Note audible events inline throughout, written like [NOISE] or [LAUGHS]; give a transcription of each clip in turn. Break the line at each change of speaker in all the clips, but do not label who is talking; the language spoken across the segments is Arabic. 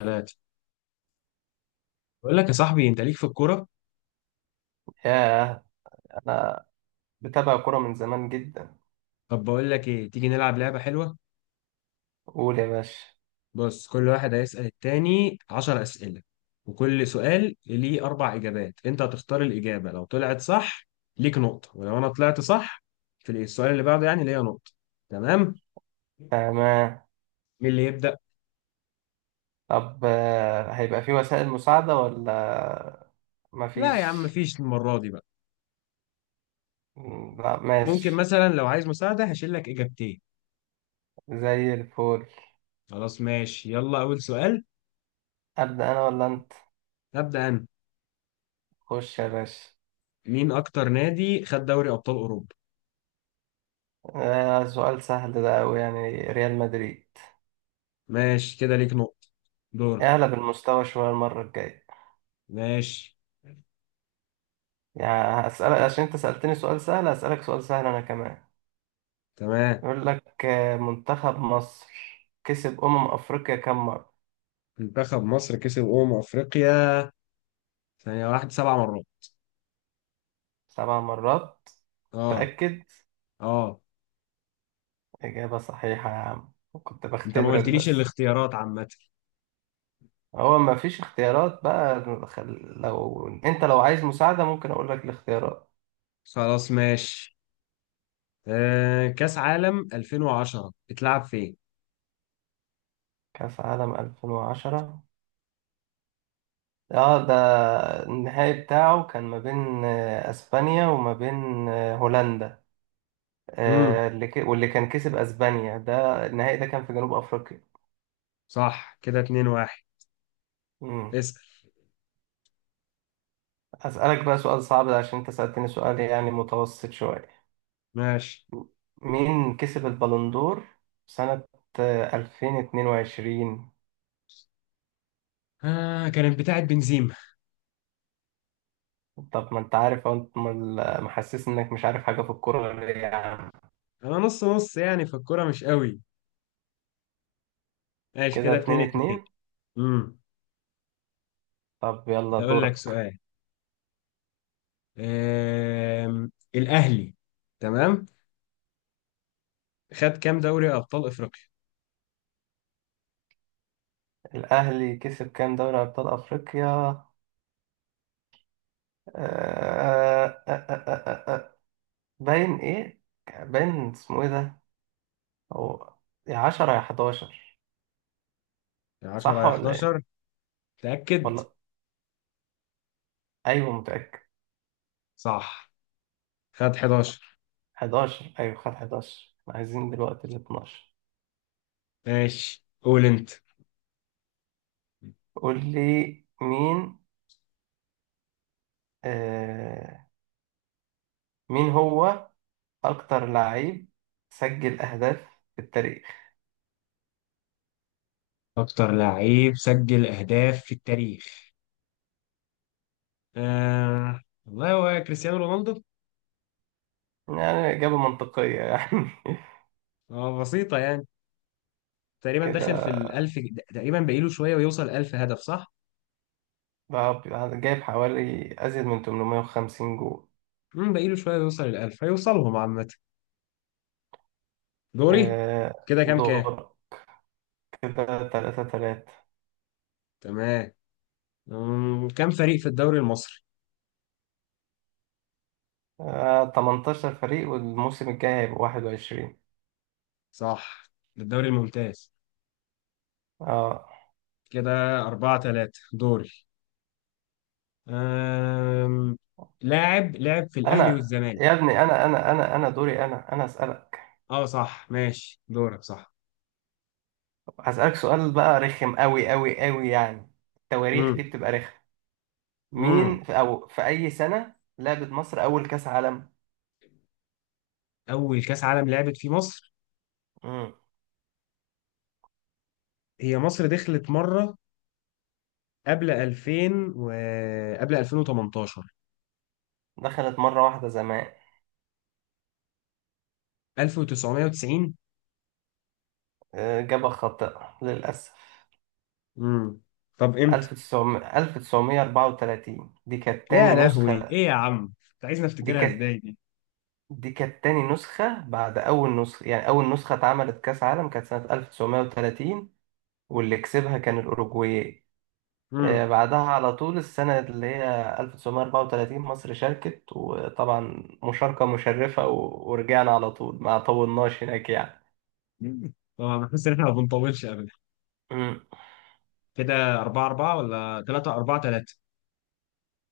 بنات. بقول لك يا صاحبي، انت ليك في الكوره.
ياه، أنا بتابع كرة من زمان جدا.
طب بقول لك ايه، تيجي نلعب لعبه حلوه؟
قول يا باشا.
بص، كل واحد هيسال التاني 10 اسئله، وكل سؤال ليه اربع اجابات. انت هتختار الاجابه، لو طلعت صح ليك نقطه، ولو انا طلعت صح في السؤال اللي بعده يعني ليا نقطه. تمام؟
تمام.
مين اللي يبدا؟
طب هيبقى في وسائل مساعدة ولا
لا يا عم،
مفيش؟
مفيش المره دي بقى.
لا
ممكن
ماشي.
مثلا لو عايز مساعده هشيل لك اجابتين.
زي الفل.
خلاص ماشي، يلا اول سؤال.
أبدأ أنا ولا أنت؟
هبدا انا.
خش يا باشا.
مين اكتر نادي خد دوري ابطال اوروبا؟
آه، سؤال سهل ده أوي، يعني ريال مدريد.
ماشي كده، ليك نقطه. دور.
اعلى بالمستوى شوية المرة الجاية.
ماشي.
يعني هسألك عشان أنت سألتني سؤال سهل، هسألك سؤال سهل أنا كمان.
تمام.
يقول لك منتخب مصر كسب أمم أفريقيا كم مرة؟
منتخب مصر كسب أمم أفريقيا، ثانية واحدة، 7 مرات.
سبع مرات.
اه.
تأكد.
اه.
إجابة صحيحة يا عم، كنت
انت ما
بختبرك
قلتليش
بس.
الاختيارات عامة.
هو ما فيش اختيارات بقى، لو انت لو عايز مساعدة ممكن اقول لك الاختيارات.
خلاص ماشي. كأس عالم 2010 اتلعب فين؟
كأس عالم 2010، اه ده النهائي بتاعه كان ما بين اسبانيا وما بين هولندا.
امم
واللي كان كسب اسبانيا، ده النهائي ده كان في جنوب افريقيا.
صح كده، 2 1.
مم.
اسأل.
اسألك بقى سؤال صعب عشان انت سألتني سؤال يعني متوسط شوية.
ماشي.
مين كسب البالندور سنة 2022؟
كانت بتاعت بنزيما.
طب ما انت عارف اهو، انت محسس انك مش عارف حاجة في الكورة ليه يا عم.
انا نص نص يعني، في الكورة مش قوي. ماشي
كده
كده،
اتنين
2 2.
اتنين.
امم
طب يلا
هقول لك
دورك.
سؤال. آه الأهلي. تمام. خد كام دوري أبطال أفريقيا؟
الأهلي كسب كام دوري أبطال أفريقيا؟ آه، آه، آه، آه. آه، آه. باين ايه، باين اسمه ايه ده. هو يا عشرة يا حداشر.
10
صح
يا
ولا ايه؟
11. تأكد.
والله ايوه متأكد.
صح. خد 11.
حداشر، ايوه خد حداشر، عايزين دلوقتي الاتناشر.
ماشي قول انت.
قول لي، مين آه، مين هو أكتر لعيب سجل أهداف في التاريخ؟
اكتر لعيب سجل اهداف في التاريخ؟ والله هو كريستيانو رونالدو.
يعني إجابة منطقية يعني. [LAUGHS]
بسيطة يعني. تقريبا
كده
داخل في الألف. تقريبا باقيله شوية ويوصل 1000 هدف، صح؟
بقى جايب حوالي أزيد من 850 جول.
باقيله شوية ويوصل الألف، هيوصلهم عامة. دوري. كده كام كام؟
دور. كده تلاتة تلاتة.
تمام. كام فريق في الدوري المصري؟
18 فريق والموسم الجاي هيبقى 21.
صح. الدوري الممتاز.
اه.
كده 4-3. دوري. أم... لاعب لعب في الاهلي
أنا،
والزمالك.
يا ابني أنا دوري أنا أسألك.
اه صح ماشي، دورك، صح.
هسألك سؤال بقى رخم أوي أوي أوي يعني، التواريخ دي
امم
بتبقى رخمة.
امم
مين في أو في أي سنة لعبت مصر أول كأس عالم؟
اول كاس عالم لعبت في مصر؟
مم.
هي مصر دخلت مره قبل 2000، و قبل 2018.
دخلت مرة واحدة زمان.
1990.
إجابة خاطئة للأسف.
امم طب امتى؟
1900 1934 دي كانت
يا
تاني
لهوي،
نسخة.
ايه يا عم، انت عايزني
دي
افتكرها
كانت
ازاي دي؟
دي كانت تاني نسخة بعد أول نسخة، يعني أول نسخة اتعملت كأس عالم كانت سنة 1930، واللي كسبها كان الأوروجواي.
امم.
بعدها على طول السنة اللي هي 1934 مصر شاركت، وطبعا مشاركة مشرفة ورجعنا على طول ما طولناش هناك يعني.
[LAUGHS] طبعا بحس ان احنا ما بنطولش ابدا.
مم.
كده 4 4 ولا 3 4 3؟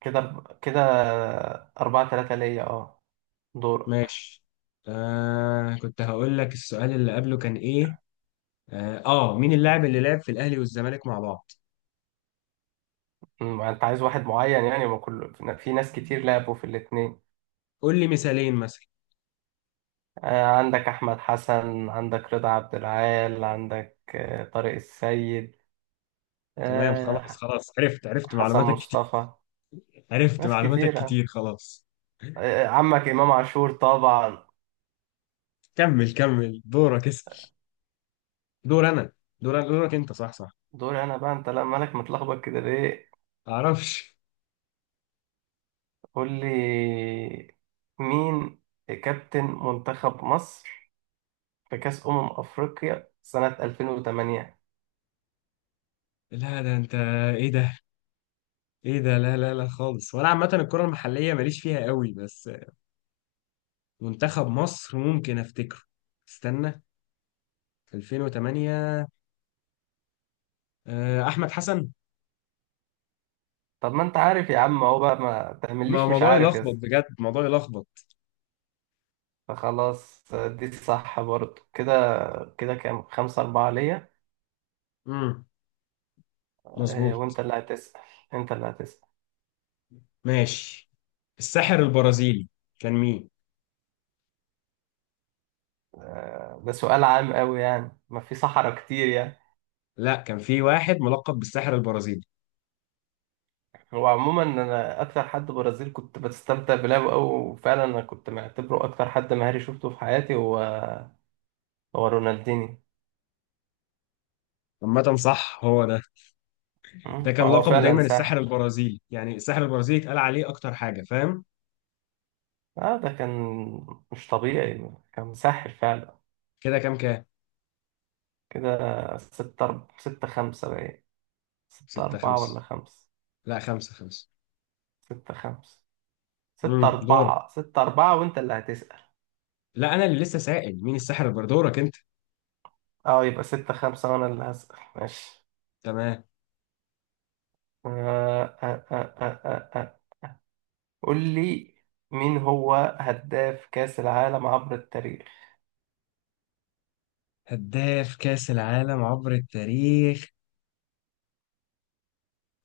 كده كده أربعة تلاتة ليا. اه دورك.
ماشي. كنت هقول لك، السؤال اللي قبله كان ايه؟ مين اللاعب اللي لعب في الاهلي والزمالك مع بعض؟
مم. أنت عايز واحد معين يعني؟ ما كل في ناس كتير لعبوا في الاتنين.
قول لي مثالين مثلا.
عندك أحمد حسن، عندك رضا عبد العال، عندك طارق السيد،
تمام خلاص
آه،
خلاص، عرفت عرفت،
حسن
معلوماتك كتير.
مصطفى.
عرفت
ناس
معلوماتك
كتيرة.
كتير، خلاص.
عمك إمام عاشور طبعا.
كمل كمل دورك، اسأل. دور انا. دورك انت، صح صح.
دوري أنا بقى، أنت لا مالك متلخبط كده ليه؟
معرفش.
قول لي، مين كابتن منتخب مصر في كأس أمم أفريقيا سنة 2008؟
لا ده انت. ايه ده؟ ايه ده؟ لا لا لا خالص، وانا عامه الكره المحليه ماليش فيها قوي بس. منتخب مصر ممكن افتكره. استنى. 2008. احمد حسن.
طب ما أنت عارف يا عم أهو، بقى ما
ما
تعمليش مش
موضوع
عارف يا
يلخبط
اسطى.
بجد، موضوع يلخبط.
فخلاص دي صح برضه، كده كده كام؟ خمسة أربعة ليا.
امم مظبوط.
وأنت اللي هتسأل، أنت اللي هتسأل.
ماشي. الساحر البرازيلي كان مين؟
ده سؤال عام أوي يعني، ما في صحراء كتير يعني.
لا، كان في واحد ملقب بالساحر البرازيلي.
هو عموما أنا أكتر حد برازيل كنت بستمتع بلعبه أوي، وفعلا أنا كنت معتبره أكتر حد مهاري شفته في حياتي هو رونالديني.
عامة صح، هو ده.
م؟
ده كان
هو
لقبه
فعلا
دايما الساحر
ساحر.
البرازيلي، يعني الساحر البرازيلي اتقال عليه أكتر حاجة، فاهم؟
اه ده كان مش طبيعي، كان مسحل فعلا.
كده كام كام؟
كده ستة خمسة بقى، ستة
ستة
أربعة ولا
خمسة
خمسة،
لا، 5-5.
ستة خمسة. ستة
دورك.
أربعة ستة أربعة وأنت اللي هتسأل.
لا، أنا اللي لسه سائل مين الساحر البرازيلي، دورك أنت.
اه، يبقى ستة خمسة وأنا اللي هسأل ماشي.
تمام.
آه آه آه آه آه آه. قول لي، مين هو هداف كأس العالم عبر التاريخ؟
هداف كأس العالم عبر التاريخ.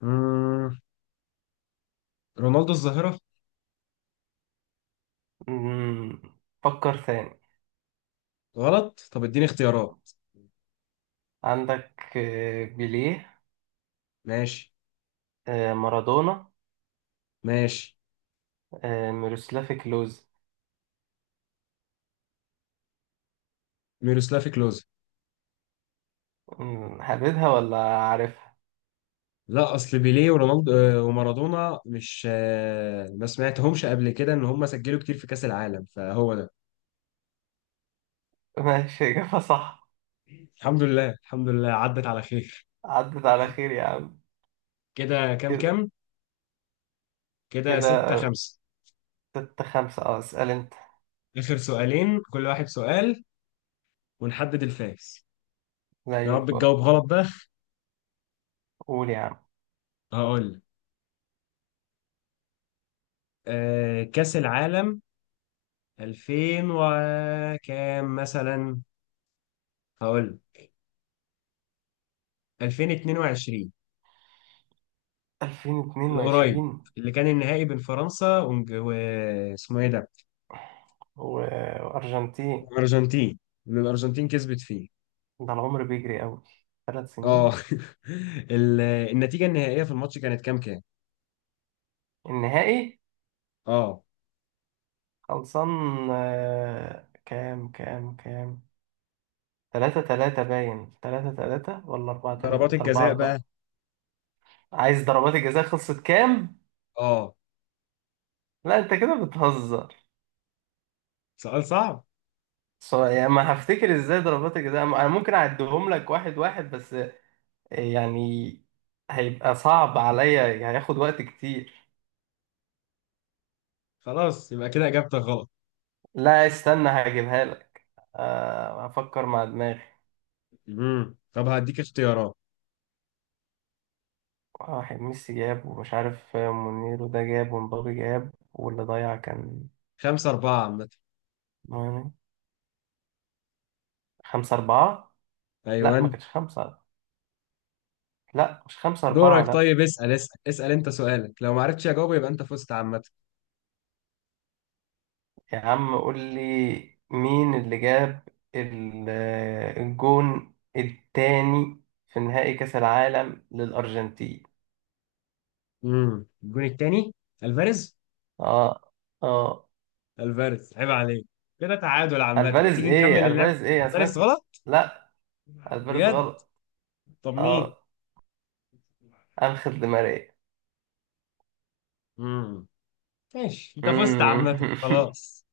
امم رونالدو الظاهرة.
مم. فكر ثاني.
غلط. طب اديني اختيارات.
عندك بيليه،
ماشي.
مارادونا،
ماشي.
ميروسلافي كلوز.
ميروسلاف كلوز.
حبيتها ولا عارفها.
لا، اصل بيليه ورونالدو ومارادونا مش ما سمعتهمش قبل كده ان هم سجلوا كتير في كاس العالم، فهو ده.
[LAUGHS] ماشي إجابة صح.
الحمد لله الحمد لله، عدت على خير.
عدت على خير يا عم.
كده كام
كده.
كام؟ كده ستة
كده
خمسة
ستة خمسة. اه اسأل انت.
اخر سؤالين، كل واحد سؤال، ونحدد الفائز. يا
زي
رب
الفل.
تجاوب غلط بقى.
قول يا عم.
هقول لك. كاس العالم 2000 وكام مثلا. هقول لك. 2022.
ألفين اتنين
القريب،
وعشرين
اللي كان النهائي بين فرنسا واسمه ايه ده؟
و- وأرجنتين.
الارجنتين. اللي الارجنتين كسبت فيه.
ده العمر بيجري أوي، ثلاث
اه.
سنين.
[LAUGHS] النتيجه النهائيه في الماتش كانت كام كام؟
النهائي
اه.
خلصان. كام كام كام؟ تلاتة تلاتة باين، تلاتة تلاتة ولا أربعة
ضربات
تلاتة، أربعة
الجزاء بقى.
أربعة. عايز ضربات الجزاء، خلصت كام؟
اه.
لا أنت كده بتهزر.
سؤال صعب.
يعني ما هفتكر ازاي ضربات الجزاء، انا ممكن اعدهم لك واحد واحد بس، يعني هيبقى صعب عليا، يعني هياخد وقت كتير.
خلاص يبقى كده اجابتك غلط.
لا استنى هجيبها لك. افكر مع دماغي.
طب هديك اختيارات.
واحد ميسي جاب، ومش عارف مونيرو ده جاب، ومبابي جاب، واللي ضيع كان
5-4 عامة.
مين؟ خمسة أربعة. لا ما
أيوان.
كانش خمسة، لا مش خمسة أربعة
دورك،
لا.
طيب اسأل اسأل اسأل أنت، سؤالك لو ما عرفتش أجاوبه يبقى أنت فزت عامة.
يا عم قول لي، مين اللي جاب ال- الجون التاني في نهائي كأس العالم للأرجنتين؟
الجون التاني. ألفاريز.
اه. اه
ألفاريز، عيب عليك. كده تعادل عامة،
الفاريز،
تيجي نكمل
ايه
اللعب.
الفاريز، ايه انا سمعت.
ألفاريز غلط،
لا الفاريز
بجد؟
غلط.
طب مين؟
اه، انخيل دي ماريا.
امم. ماشي، انت فزت عامة،
مم.
خلاص.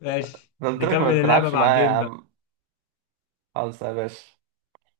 ماشي،
[LAUGHS] قلت لك ما
نكمل اللعبة
تلعبش معايا يا
بعدين.
عم، خالص يا باشا.